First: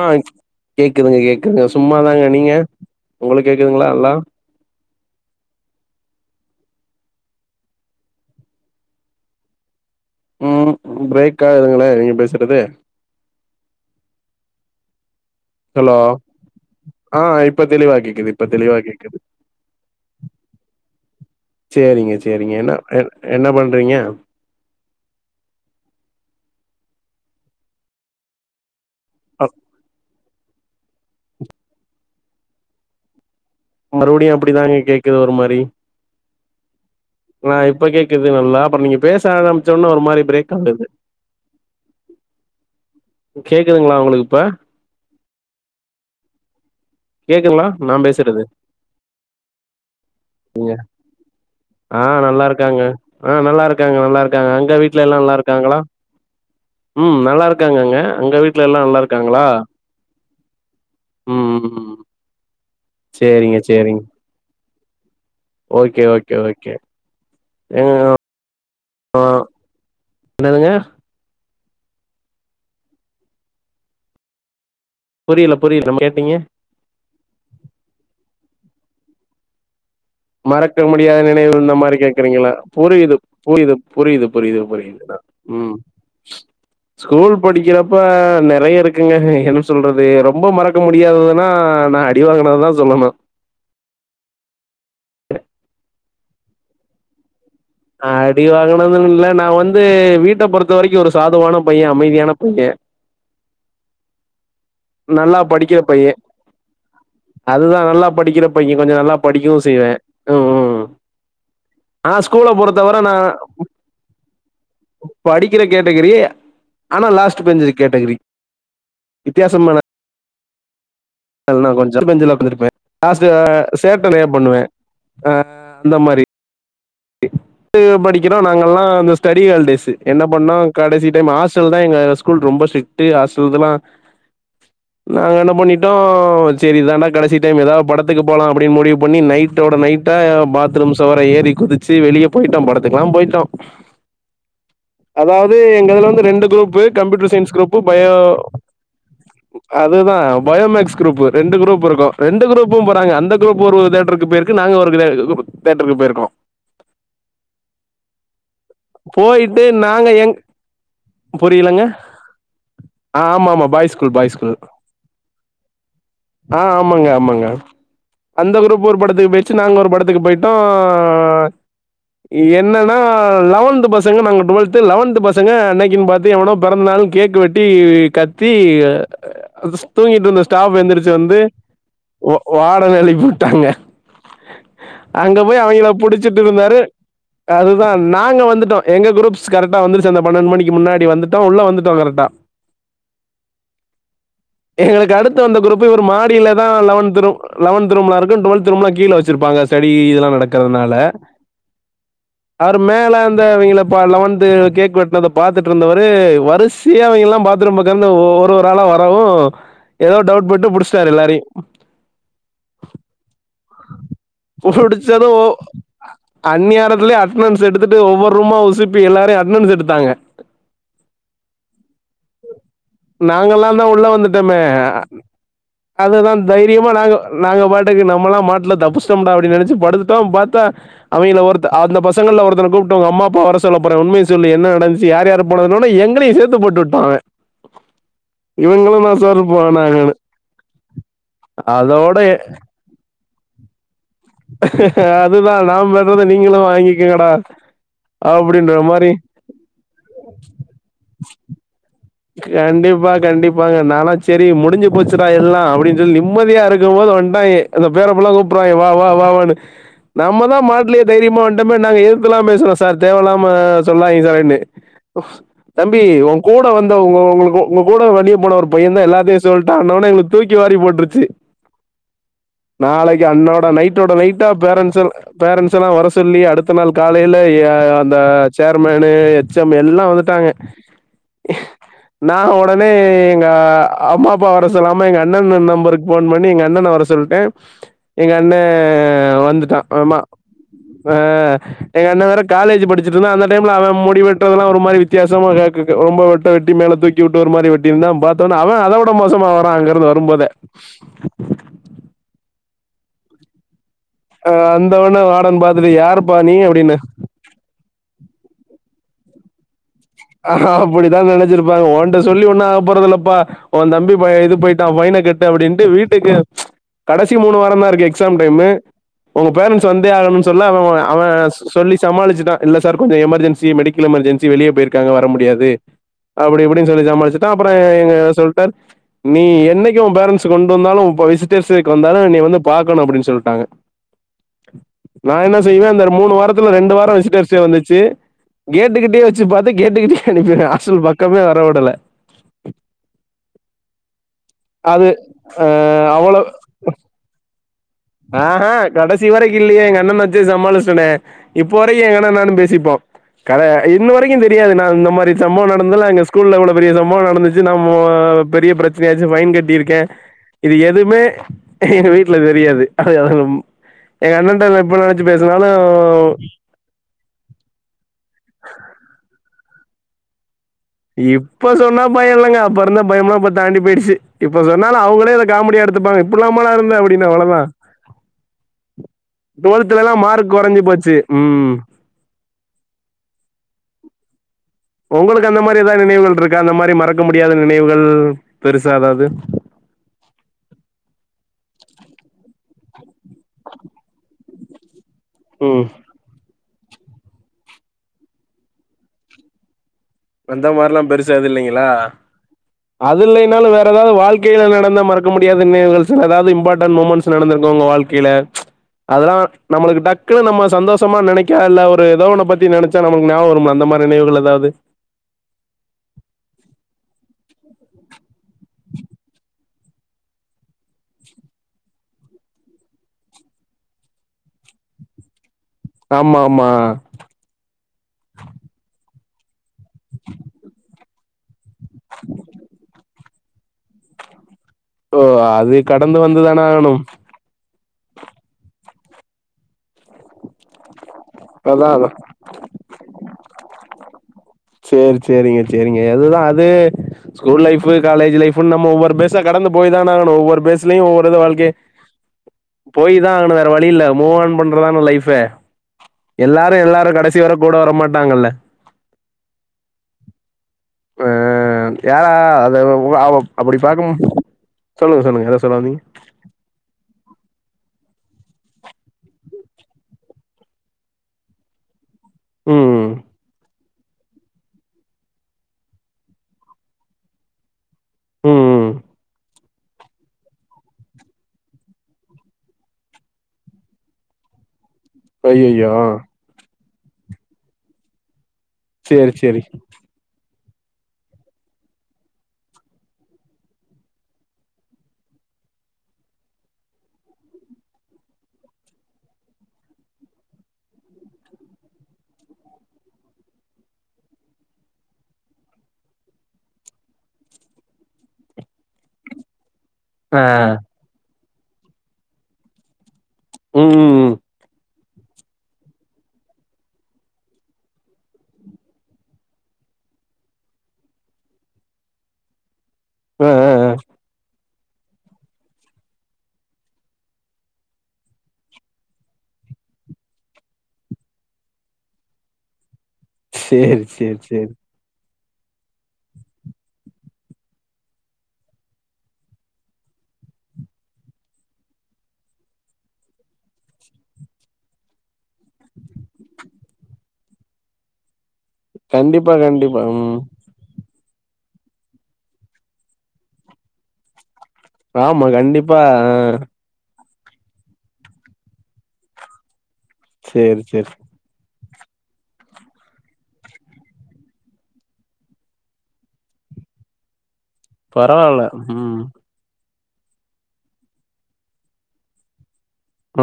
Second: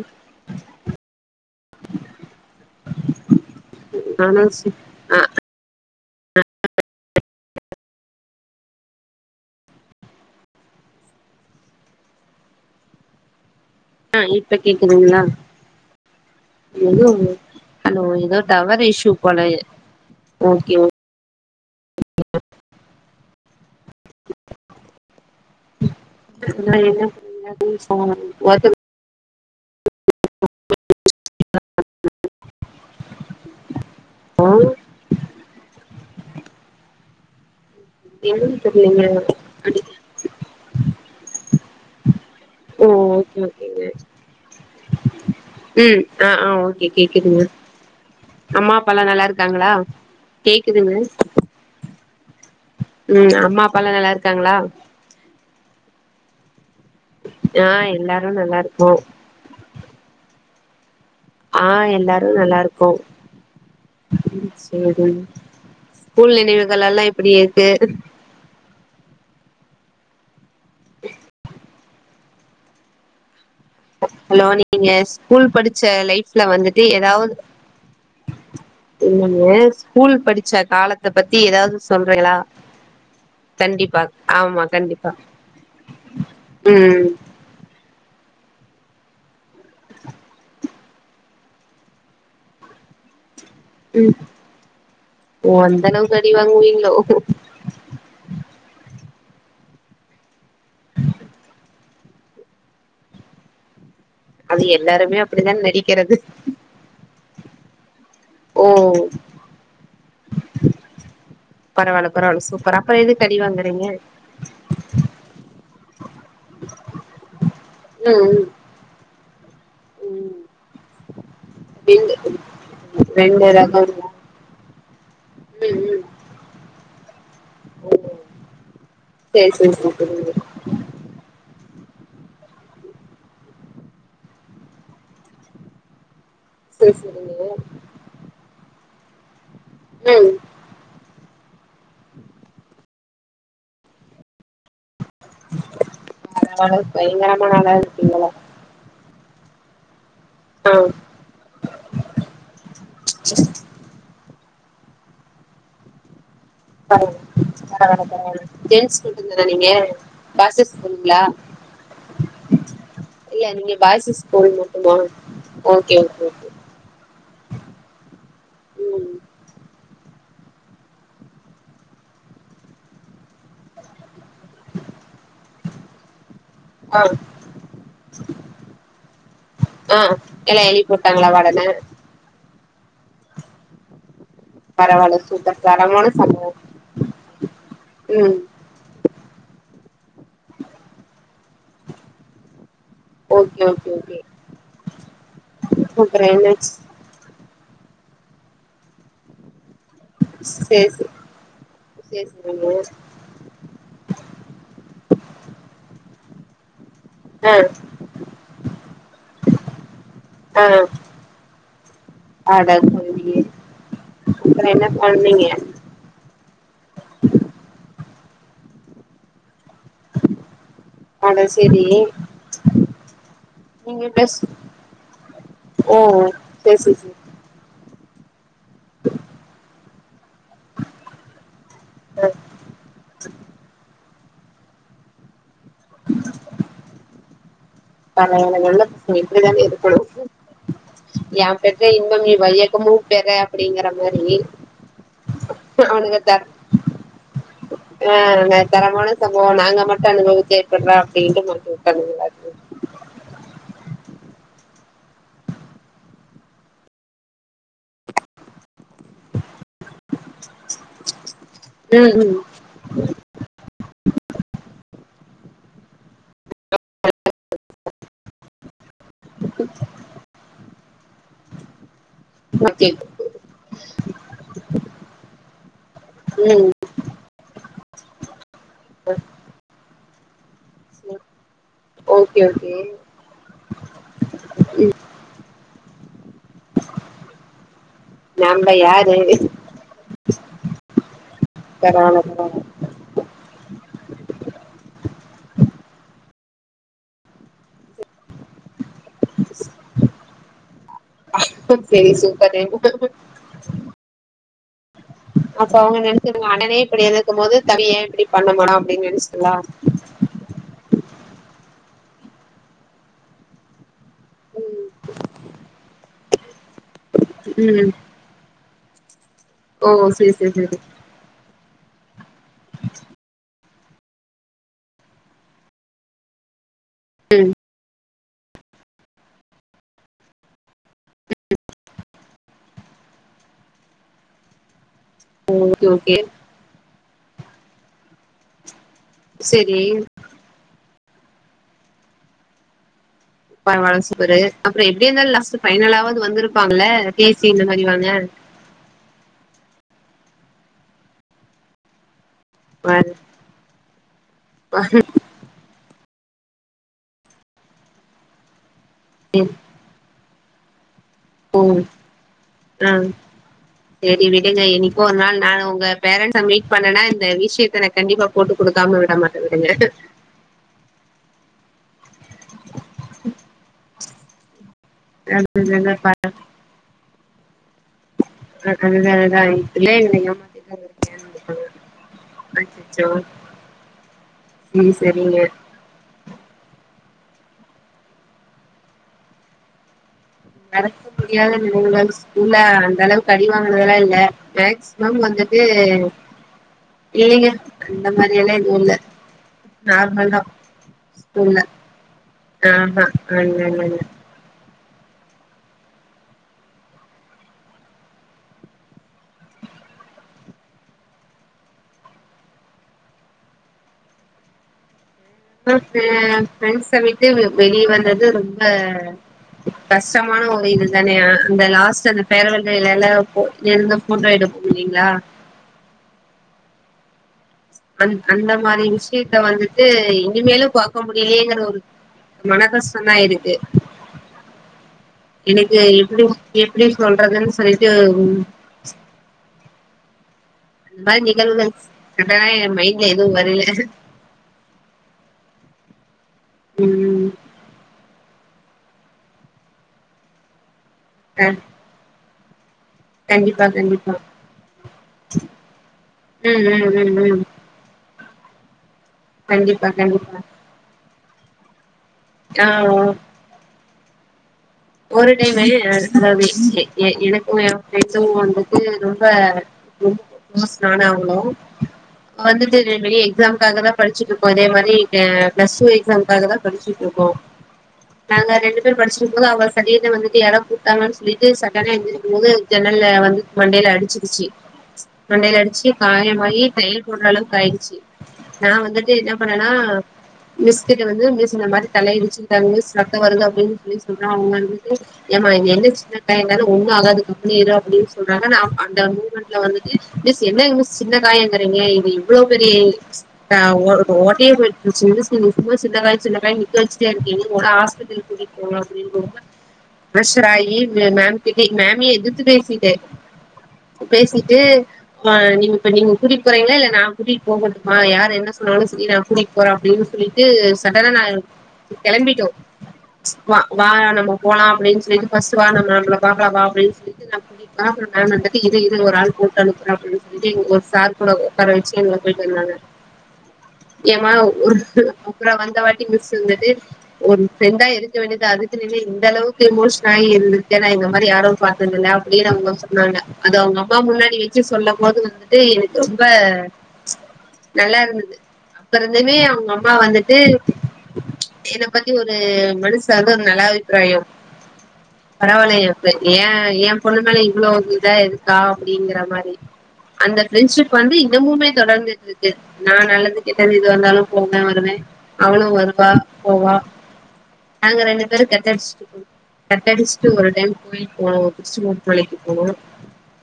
ஆ கேக்குதுங்க கேக்குதுங்க சும்மாாதாங்க நீங்க உங்களுக்கு கேக்குதுங்களா நல்லா ன்னா சீ ம் பிரேக் ஆகுதுங்களே நீங்க பேசுறது ஆ இப்ப கேக்குதுங்களா ஹலோ ஆ இப்ப தெளிவா ஹலோ கேக்குது ஏதோ இப்ப தெளிவா டவர் இஷ்யூ கேக்குது போல ஓகே ஓ செரிங்க செரிங்க என்ன என் என்ன பண்ணுறீங்க என் சொ [unintelligible] அ [unintelligible] மறுபடியும் அப்பிடிதாங்க கேக்கது ஒரு மாரி ஆ இப்ப கேக்குது என்னன்னு நல்லா அப்புற நீங்க தெரியலங்க பேச ஆரம்பிச்சோன்ன ஒரு மாரி பிரேக் ஓ ஓகே ஓகேங்க கேக்குதுங்களா உங்களுக்கு இப்ப ம் ஆ ஆ ஓகே கேக்குதுங்களா நா பேசுறது அம்மா அப்பால்லாம் நல்லா இருக்காங்களா கேக்குதுங்க ஆ நல்லா இருக்காங்க ம் ஆ அம்மா நல்லா அப்பாலா இருக்காங்க நல்லா இருக்காங்க இருக்காங்களா நல்லா இருக்காங்க அங்க வீட் ம் நல்லா ஆ இருக்காங்க அங்க எல்லாரு அங்க வீட்ல எல்லாம் இருக்கோ நல்லா இருக்காங்க ங்களா ஆ எல்லாரும் நல்லா இருக்கோ செரிங்க செரிங்க ஓகே ஸ்கூல் ஓகே நினைவுகள் எல்லாம் எப்பிடி இருக்கு ஆ என்னதுங்க ஹலோ நீங்க ஸ்கூல் புரியல புரியல படிச்ச நம்ம கேட்டீங்க லைஃப்ல வந்துட்டு ஏதாவது இல்லிங்க மறக்க முடியாத நினைவு இந்த மாரி சொல்றீங்களா கேக்கறீங்ளா புரியுது புரியுது கண்டிப்பா புரியுது புரியுது ஆமா கண்டிப்பா புரியுதுதா ம் ம் ஸ்கூல் படிக்கிறப்ப நறைய இருக்குங்க என்னு சொல்றது ரொம்போ மறக்க முடியாததுனா நா அடி வாங்ன தா சொல்லணு ம் ஓ அந்த அளவுக்கு அடி வாங்குவீங்ளோ அடிவாகனதுமில்ல நா வந்து வீட்ட பொறுத்த வரைக்கு ஒரு சாதவான பைய அமைதியான பைய அது எல்லாருமே நல்லா அப்டிதா படிக்கிற பைய நடிக்கிறது அதுதா நல்லா படிக்கிற ஓ பைய கொஞ்ச நல்லா படிக்கவு செய்வ ம் உம் பரவாயில்ல பரவாயில் சூப்பரா அப்ரோ பொறுத்தவர நா எதுக்கு அடி வாங்குறீங்க படிக்கிற கேட்டகிரி ஆனா லாஸ்ட் பெஞ்ச கேட்டகிரி ம் வித்தியாசமான ம் ம் நல்லா கொஞ்சோ லாஸ்ட் ரெண்டு பெஞ்சில உக்காந்திருப்பே லாஸ்ட் அ ரெண்டு அ சேட்ட ரகங்களா நறைய பண்ணுவ ஆ ம் அந்த ம் மாரி [inaudible] படிக்கிறோ நாங்கல்லா அந்த ஸ்டடி சேரி சேரி ஹாலிடேஸ் என்னப் சேரி பண்ணோ கடைசி டைம் ஹாஸ்டல் தா எங்க ஸ்கூல் ரொம்ப ஸ்ட்ரீட் ஹாஸ்டல்தலா நாங்க என்ன பண்ணிட்டோ சேரி இதாண்டா கடைசி டைம் ஏதாவது படத் துக்கு போலா அப்டின்னு முடிவு பண்ணி நைடோட நைடா ம் பாத்ரூம் சவர ஏறி குதி ச்சி வெளிய போயிட்டோ படத்துக்கெல்லா போயிட்டோ அதாவது எங்கள்ள வந்து ரெண்டு குரூப்பு பரவால்ல கம்ப்யூட்டர் பயங்கரமான சயின்ஸ் ஆளா குரூப்பு பயோ இருக்கீங்களே அதுதா ஆ பயோமேக்ஸ் குரூப் ரெண்டு குரூப் இருக்கு ரெண்டு குரூப்பு போறாங்க அந்த குரூப் ஒரு தேட்டருக்கு போயிருக்கு நாங்க ஒரு தேட்டருக்கு போயிருக்கோ பரவால பரவால பரவால ஜென்ஸ் ஸ்டூடண்டா போயிட்டு நீங்க நாங்க எங் பாய்ஸஸ் ஸ்கூலுங்ளா புரியலங்க ஆ இல்ல ஆமா ஆமா நீங்க பாய் பாய்ஸஸ் பாய் ஸ்கூல் மட்டுமா ஓகே ஓகே ஆ ஆமாங்க ஆமாங்க அந்த குரூப் ஒரு ம் படத்துக்கு பேய்ச்சி நாங்க ஒரு படத்துக்கு போய்டோ என்னன்னா லெவன்த் பசங்க நாங்க டுவெல்த் லெவன்த் பசங்க அன்னைக்கு பாத்து எவனோப் ஆ பிறந்தநாள்னு கேக்கு வெட்டி கத்தி அ அ அ ஆ தூங்கிட்டு இருந்த எல்லா ஸ்டாப் எழுதி எழுந்துருச்சி போட்டாங்களா வந்து வாடன ஓ வாடன எழுப்பி உட்டாங்க பரவால்ல அங்க சூப்பர் போய் அவ்ங்கிள தரமான புடிச் சிட்டு சம்பவோ இருந்தாரு அதுதா ம் நாங்க வந்துட்டோ எங்க குரூப்ஸ் கரெக்டா வந்துருச்சி அந்த பன்னெண்டு மணிக்கு முன்னாடி வந்துட்டோ உள்ள வந்துட்டோ கரெக்டா ஓகே ஓகே எங்களுக்கு அடுத்து வந்த குரூப் இவர் அப்றோ மாடில தா என்னாச்சு லவத் ரூம்பு லெவன்த் ரூம்லா இருக்கு டுவெத் ரூம்லா கீழ வச்சிருப்பாங்க ஸ்டடி இதெல்லா சேரி நடக்கறதுனால சேரி சேரி அவர் சேரிங்க மேல அந்த அவுங்கள லெவத் கேக் வெட்டனத பாத்துட்டு இருந்தவரு வரிசையா அவை எல்லா ஆ பாத்ரூம்ப தேரந்நு ஓ ஒரு ஒரு ஆளா வரவு ஏதோ டவுட் போட்டு புடிச்சாரு எல்லாரையு அடக் [inaudible] புடிச்சது ஆ அன்னிநேரத்திலே அட்டனன்ஸ் எடுத்துட்டு ஒவ்வொரு ரூமா உசிப்பி எல்லாரையு அட்டனன்ஸ் எடுத்தாங்க அட சேரி நாங்க எல்லா தா உள்ள நீங்க பிளஸ் வந்துட்டமே ஓ அதுதா சேரி தைரியமா சேரி நாங்க சேரி நாங்க பாட்டுக்கு நம்மல்லா மாட்டல தப்புச்சோடா அப்டின்னு நனச்சி படுத் டோ பாத்தா அவிகள்ள ஒருத்த அந்த ஆ பசங்கள்ல ஒருத்த கூப்டு உங்க அம்மா அப்பா வர சொல்லரோ உண்மைஸ் சொல்லு என்ன நடந்துச்சி யார் யார் போனதுனோன எங்களையு சேத்து போட்டு உட்டா அவ தானநல்ல எங்கத் இப்டி தான இருக்குணு போனாங்கன்னு. யா பெற்ற அதோட இன்பம் நீ வையகமூ பெற அப்படிங்கற மாரி அதுதா நா அவனுங்க பண்றத தர் நீங்களு வாங்கிக்கோங்கடா ஆ தரமான சம்பவம் நாங்க மட்டு அனுபவிச்சா எப்பர்ரா அப்படின்ட்டு மாட்டி உட்டர்னு கண்டிப்பா கண்டிப்பாங்க நாலா செரி முடிஞ்சு போச்சுடா எல்லா அப்படின் சொல் நிம்மதியா இருக்கும்போது வந்டாய்க அந்த பேரபுல்லா கூப்ட்ருவாய்ங்க வா வா வா வான்னு நம்ம தா மாட்லயே தைரியமா வந்டமே நாங்க ம் ம் எதித்லா பேசுறோ சார் தேவலாம சொல்வாய்ங்க சார்ன்னு தம்பி உ கூட வந் உ உங்களுக்கு உங்க கூட வண்டிக் போன ஒரு பைய தா எல்லாத்தையு சொல்ட்டான்னோன்னே எங்களுக்கு தூக்கி வாரி போட்டுருச்சு ஓகே நாளைக்கு அன்னோட நைட்டோட நைட்டா பேரன்ஸ்சு பேரன்ஸ்சு எல்லா வர சொல்லி ம் அடுத்த நாள் காலையில எ அ அந்த சேர்மேனு எச் எம் மு எல்லா வந்துட்டாங்க செ நா உடனே எங்க அம்மா அப்பா வர சொல்லாம எங்க அண்ணன் நம்பருக்கு போன் பண்ணி எங்க அண்ணன வர சொல்ட்டே எங்க அண்ணே நம்ப யாரு வந்துட்டா ஆமா ஆ எங்க பரவால அண்ண வேர பரவால காலேஜ் படிச் சுட்ருந்தா அந்த டைம்ல அவ முடி வெற்றெதெல்லா ஒரு மாரி வித்தியாசமா க க ரொம்ப டா வெட்டி மேல தூக்கி உட்டு ஒரு மாரி வெட்டியிருந்தா பா தொனே அவ அத உட மோசமா வரா அங்க இருந்து வரும்போதே சேரி சூப்பரு அ வந்தவொன்னே வார்டன் அப்ப பாத்துட்டு அவங்க யாருப்பா நெனச்சுக்காங் நீ அண்ணன்னே அப்டின்னு. இப்படி இரு க்கும் போது தவியே ஏ இப்படி பண்ண மாட அப்படின் நெனச்டுங்லா அ அப்படித்தா நெனச்சிருப்பாங்க ஒன்ட்ட சொல்லி ஒண்ணா ஆக போறதலப்பா ஓ தம்பி இது போயிட்டா பைன கட்டு அப்படின்ட்டு வீட்டுக்கு கடைசி மூனு வாரந்தா ம் இருக்கு எக்ஸாம் டைமு உங்க பேரன்ட்ஸ் ஓ வந்தே செரி ஆகனுன் செரி சொல்ல அவ செரி அவ சொல்லி சமாளிச்சுட்டா இல்ல சார் கொஞ்ச எமர்ஜென் சி மெடிக்கல் எமர்ஜென்சி வெளியே போயிருக்காங்க வர முடியாது அப்படி இப்படின் சொல்லி சமாளிச்சுட்டா அப்புற எங்க சொல்ட்டார் நீ என்னைக்கு உ பேரன்ட்ஸ் கொண்டு வந்தாலு இப்ப விசிட்டர்ஸ் டேக்கு வந்தாலு நீ வந்து பாக்கணு அப்படின் சொல்லிட்டாங்க நா என்ன ஓகே செய்வே இந்த ஓகே மூனு வாரத்துல ரெண்டு வாரோ விசிட்டர்ஸ் டே வந்துச்சு கேட்டு கிட்டயே வச்சு பாத் செரி அனுப்பிற்வே ஆஸ்டல் பக்கமே வர உடல பரவால்ல சூப்பரு அப்பற எப்படி அது இருந்தாலு லாஸ்ட் ஆ பைனலாவது அவ்ளோ வந்திருப்பாங்கள பேசி இந்த மாரி வாங்க ஆஹ கடைசி வரைக்கு இல்லையே எங்க அண்ணண்ண வெச்சே சமாளிச்சுட்டேனே இப்போ வரைக்கு எங்க அண்ணணு நானு பே சிப்போ வாங்க கத இன்னு வரைக்கு தெரியாது நா இந்த மாரி சம்பவம் நடந்ததலா எங்க ஸ்கூல்ல இவ்ளவு பெரிய சம்பவம் நடந்துச்சு நம்மோ பெரிய பிரச் யாச்சு பைன் கட்டியிருக்கே இது எதுவுமே எங்க வீட்டுல தெரியாது ஆ அது அதுலும் சேரி எங்க விடுங்க அண்ணண்ட எப்ப என்னைக்கோ ஒரு நெனைச்சு நாள் நான் பேசினாலு உங்க பேரண்ட்ஸ மீட் பண்ணனா இந்த விஷயத்த நா கண்டிப்பா போட்டு குடுக்காம விட மாட்டே விடுங்க இப்ப சொன்னா பய இல்லங்க அப்ப இருந்த பயம்ல்லா இப்ப தாண்டி போயிடுச்சு இப்ப சொன்னால அவங்களே அத காமெடி அதுதான எடுத்துப்பாங்க இப்படிலாமல்லா இருந்தே அப்படின்னா அவ்வளவுதா அதுதா அதுதா இதுலயே டுவெல்துல எல்லா மார்க் கொறஞ்சு போச்சு ம் அ ச்சோ உங்களுக்கு அந்த மாரி எதா நினைவுகள் இருக்கா அந்த மாரி மறக்க முடியாத நினைவுகள் பெருசா எதாவது மறக்க முடியாத நினைவுகள் ஸ்கூல்ல அந்த அளவுக்கு அடிவாங்கனதெல்லா இல்ல மேக்சிமம் வந்து து ம் இல்லிங்க அந்த மாதிரி எல்லா எதுவு இல்ல நார்மல் தா அந்த மார்லா பெருசா எது ஸ்கூல்ல இல்லைங்களா ஆஹா அது இல்ல இல்லைனாலு இல்ல வேற இல்ல எதாவது வாழ் கையில நடந்த மறக்க முடியாத நினைவுகள் சில ஏதாவது இம்பாட்டன் மூமெண்ட்ஸ் நடந்துருக்கு உங்க வாழ்க்கைல அதெல்லா நம்முளுக்கு டக்குன்னு நம்ம சந்தோஷமா நெனைக்கா இல்ல ஒரு ஏதோ ஒன்ன பத்தி நெனச் சா நமக்கு ஞாபக வரும்ல அந்த மாரி நினைவுகள் ஏதாவது [unintelligible] ஃப்ரெண்ட்ஸ்ஸ விட்டு வ வெளிய வந்தது ரொம்ப கஷ்டமான ஒரு இது தானே அ அந்த லாஸ்ட் அந்த பேரவல் டேல எல்லா போ இங்க இருந்தா ஃபோட்டோ எடுப்போ இல்லீங்ளா ஆமா ஆமா அந் அந்த மாரி விஷ்யத்த வந்துட்டு இனிமேலு பாக் பாக்க முடியலயேங்கிற ஒரு மன கஷ்டந்தா இருக்கு ஓ எனக்கு அது கடந்து எப்டி வந்துதான எப்டி ஆகணும் சொல்றதுன் சொல்லிட்டு ம் அந்த மாரி நிகழ்வுகள் அதா எ மைண்ட்ல எதுவு வரல சேர் சேரிங்க சேரிங்க அதுதா அது ம் ஸ்கூல் லைஃப்பு காலேஜ் லைஃப்பு நம்ம ஒவ்வொரு பேஸா கடந்து போய்தான ஆகனு ஒவ்வொரு பேஸ்லேயு ஒவ்வொரு இது க வாழ்க்கே போய் தா ஆகனு கண்டிப்பா வேற வழி இல்ல கண்டிப்பா மூவ் ஆன் பண்றத்தான லைஃபே ம் எல்லாரு ம் எல்லாரு ம் கடசி ம் வர கூட வர மாட்டாங்கல்ல கண்டிப்பா கண்டிப்பா ஆ யாரா ஆ அத அப்டி பாக்கும் சொல்லுங்க ஒரு சொல்லுங்க ஏதோ டைமே சொல்ல வந்தீங்க நா எ எனக்கு எ ஃப்ரெண்ட்சு வந்துட்டு ரொம்ப ரொம்ப க்ளோஸ் நானு அவளு வந்துட்டு வெ ம் வெளிய எக்ஸாம்காக தா படிச்சுட்ருக்கோ அதே மாரி இங்க பிளஸ் டூ எக்ஸாம்காக தா படிச்சிட்ருக்கோ நாங்க ரெண்டு ம் பேரு படிச்சிட்ருக்கு போது அவ சடீர்னு வந்துட்டு யாரோ கூப்ட்டாங்கன் சொல்லிட்டு சடனா எந்திருக்கு போது ஜன்னல்ல வந்து மண்டையில அடிச்சிருச்சி மண்டையில அடிச்சி ஐய்யய்யோ காயமாகி தையல் போடுற அளவுக்கு ஆயிடுச்சி நா வந்துட்டு சேரி என்ன சேரி பண்ணனா மிஸ்‌ கிட்ட வந்து மிஸ் இந்த மாரி தலை இடிச்சிக்கிட்டாங்க மிஸ் ரத்த வருது அப்டின் சொல்லி சொல்றா அவுங்க [unintelligible] ஏமா இங்க என்ன சின்னக்காய தான ஒண்ணு ஆகாது கம்னு இரு அப்டின் சொல்றாங்க நா அந்த மூ ட்ல வந்துட்டு மிஸ் என்னங் மிஸ் சின்ன காயங்கிறிங்க இது எவ்ளோ பெரிய நா ஒ ஒட்டையே போய் சின்ன சின் சும்ம சின்ன காய சின்ன காய நிக்க வச்சிட்டே இருக்கீங்க ஒட ஆஸ் பத்திரி கூட்டிட்டு போனும்மா அப்டின் ஆ பிரஷர் ஆயி மே மேம் கிட்டே மேம்யே எதிர்த்து பேசிட்ட. ம் ம் பேசிட்டு அ நீங்க இப்ப நீங்க கூட்டிட் போறீங்ளா இல்ல நா கூட்டிட் போகட்டுமா யார் என்ன சொன்னாலு சேரி நா கூட்டிட் போறோ அப்டின் சொல்லிட்டு சடனா நா கெளம்பிட்டோ ஆ வா ஆ வா ஆ நம்ம போலா அப்டின் சொல்லிட்டு ஃபஸ்ட் வா நம்ம பாக்கலா வா அப்டின் சொல்லிட்டு நா சாப்புற டைம் வந்துட்டு இரு இரு ஒரு ஆள் கூட்டு அனுப்புற அப்டின் சொல்லிட்டு ஒரு சார் கூட ஒக்கார வச்சி இவுங்க போயிட் வந்தாங்க [unintelligible] ஏம்மா சேரி சேரி ஒரு அப்புற வந்த வாட்டி மிஸ் வந்துட்டு ஒரு ஃபிரண்டா இருக்க வேண்டியதா அதுக்குனு நீ அந்த அளவுக்கு இமோஷன் ஆயி இருந்துருகேன்னா இந்த மாரி யாரு பாத்ததில்ல அப்டினு அவுங்க சொன்னாங்க அது அவுங்க அம்மா முன்னாடி வெ ஃபஸ்ட்டு சொல்லு போது வந்துட்டு எனக்கு ரொம்ப [unintelligible] நல்லா இருந்தது அப்ப இருந்துமே கண்டிப்பா அவுங்க அம்மா கண்டிப்பா வந்துட்டு ம் என்ன பத்தி ஒரு மனுசார்வா ஒரு நல்ல அபிப்ராயம் ஆமா பரவால்ல கண்டிப்பா எனக்கு ஆ ஏ ஏ பொண்ணு மேல இவ்ளோ இதுதா இருக்கா அப்டிங்கற மாரி அந்த சேரி ஃப்ரெண்ட்ஷிப் சேரி வந்து இன்னமுமே தொடர்ந்துட்டு இருக்கு நா நல்லது, கெட்டது எதுவா இருந்தாலு போவே வருவே அவளு வருவா போவா [unintelligible] நாங்க ரெண்டு பேரு பரவால்ல கட்டடிச்சுருக்கோ ம் கட்டடிச்சுட்டு ஒரு டைம் கோயுலுக்கு போனோ ஒரு [unintelligible] மலைக்கு போனோ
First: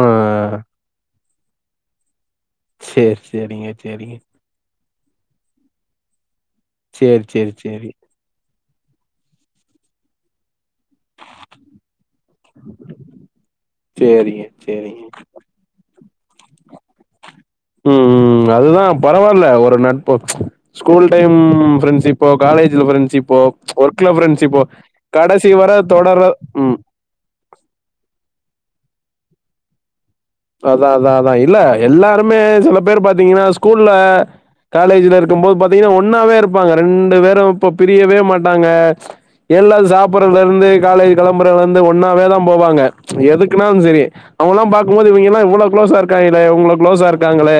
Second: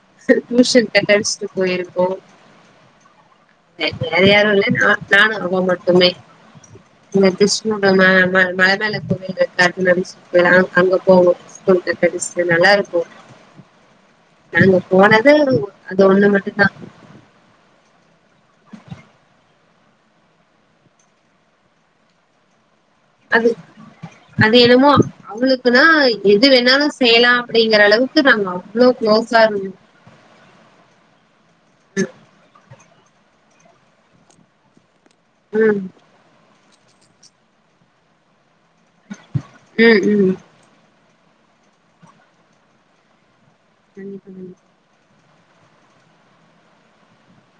ஆ ஆ டியூஷன் கட்டடிச்சுட்டு போயிருக்கோ சேரி சேரிங்க சேரிங்க வேற யாரு இல்ல நா நானு அவ மட்டுமே சேரி இந்த சேரி கிஷ்ணடோ சேரி மே மல மேலக் யிலு [unintelligible] அங்க போவோ ஸ்கூல் கட்டடிச்சிட்டு நல்லாருக்கு சேரிங்க நாங்க சேரிங்க போனது அந்த ஒண்ணு மட்டு தா ம் ம் ம் அதுதா பரவால்ல ஒரு நட்பு ஸ்கூல் டைம் ஃபிரண்ட்ஸ்ப்போ காலேஜ்ல ஃபிரண் ஸ் இப்போ அது ஒர்க்ல அது ஃபிரண்ட்ஸிப்போ என்னமோ கடைசி வர அவளுக்குன்னா தொடர்ற எது ம் வேணாலு செய்யலா அப்டிங்கிற அளவுக்கு நாங்க அவ்ளோ குளோஸ்ஸா இருந் அதா அதா அதா இல்ல எல்லாருமே சில பேர் பாத்தீங்ன்னா ஸ்கூல்ல காலேஜ்ல இரு க்கும்போது ம் பாத்தீங்னா ஒன்னாவே இருப்பாங்க ரெண்டு பேரு இப்ப பிரியவே மாட்டாங்க எல்லா ம் ம் சாப்பர்றதுல இருந்து காலேஜ் கெளம்புறதுல இந்து ஒன்னாவேதா போவாங்க எதுக்குன்னாலு செரி ம் அவங்கல்லா பாக் கும்போது இவிங்கல்லா இவ்ளோ குளோாஸ்ஸா இருக்காய்ங்ளே இவங்க குளோஸ்ஸா இருக்காங்களே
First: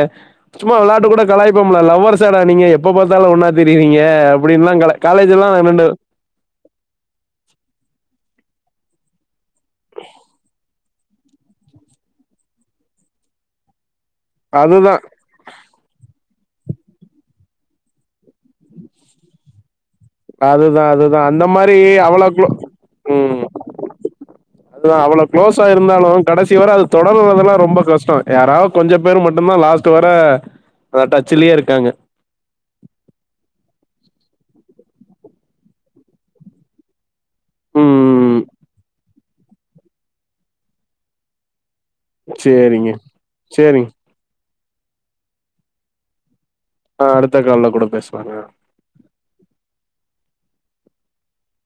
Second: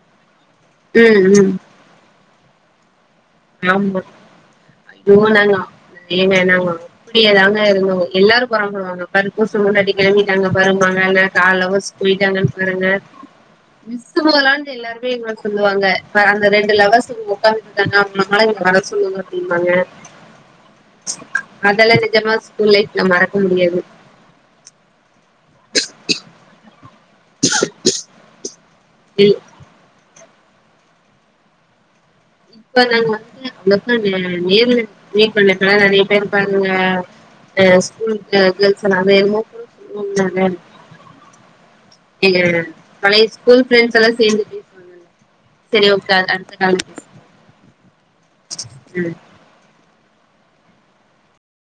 சும்மா வெளையாட்டு கூட ம் ம் கலாய்ப் ம்ல லவ்வர்ஸ்ஸாடா நீங்க எப்ப பாத்தாலு ஒன்னா ஆமா திரியிரீங்க அப்டின்லா கல ஐயோ காலேஜ் எல்லா நாங்க எனன்டு ஏங்க நாங்க அப்டியேதாங்க இருந்தோ எல்லாரு பொறாம்படுவாங்க பாரு புருசு பொண்டாட்டி கெளம்பிட்டாங்க பாருங்மா நாங்க கா லவ்வர்ஸ் போயிட்டாங்கன் பாருங்க மிஸ்சு மொதல்லந்து அதுதா எல்லாருமே எங்கள சொல்லுவாங்க ப அந்த ரெண்டு லவ்ர்ஸ் ஒக்க்காந்துட்ருக்காங்க அவுங்கள மொதல்ல வர சொல்லுங்க அப்டிம்பாங்க அதுதா அதுதா அந்த மாரி அதெல்லா அவ்ளோ நெஜமா குளோ ஸ்கூல் லைஃப்ல மறக்க ம் முடியாது அதுதா அவ்ளோ குளோஸ்ஸா இருந்தாலு கடைசி வர அது தொடர்றதுல்லா ரொம்ப கஷ்டோ யாராவ் கொஞ்சப் பேரு மட்டுந்தா லாஸ்ட் வர அந்த டச்சுலேயே இருக்காங்க இப்ப நாங்க வந்து அவ்ளாக்கா நேர்ல மீட் பண் [unintelligible] நெறைய பேர் இருப்பாங்கங்க அ ஸ்கூல் ம் கேர்ள்ஸ்ல்லாமே என்னமோ கூட சொல்லுவாங்ளே அத எங்க சேரிங்க பழைய ஸ்கூல் சேரிங்க ஃப்ரண்ட்ஸ் எல்லா சேந்து பேசுவாங்கல்ல சரி ஓக்கார் அடுத்த கால்ல ஆ பேசலா அடுத்த கால்ல கூட பேசுலாங்க ம்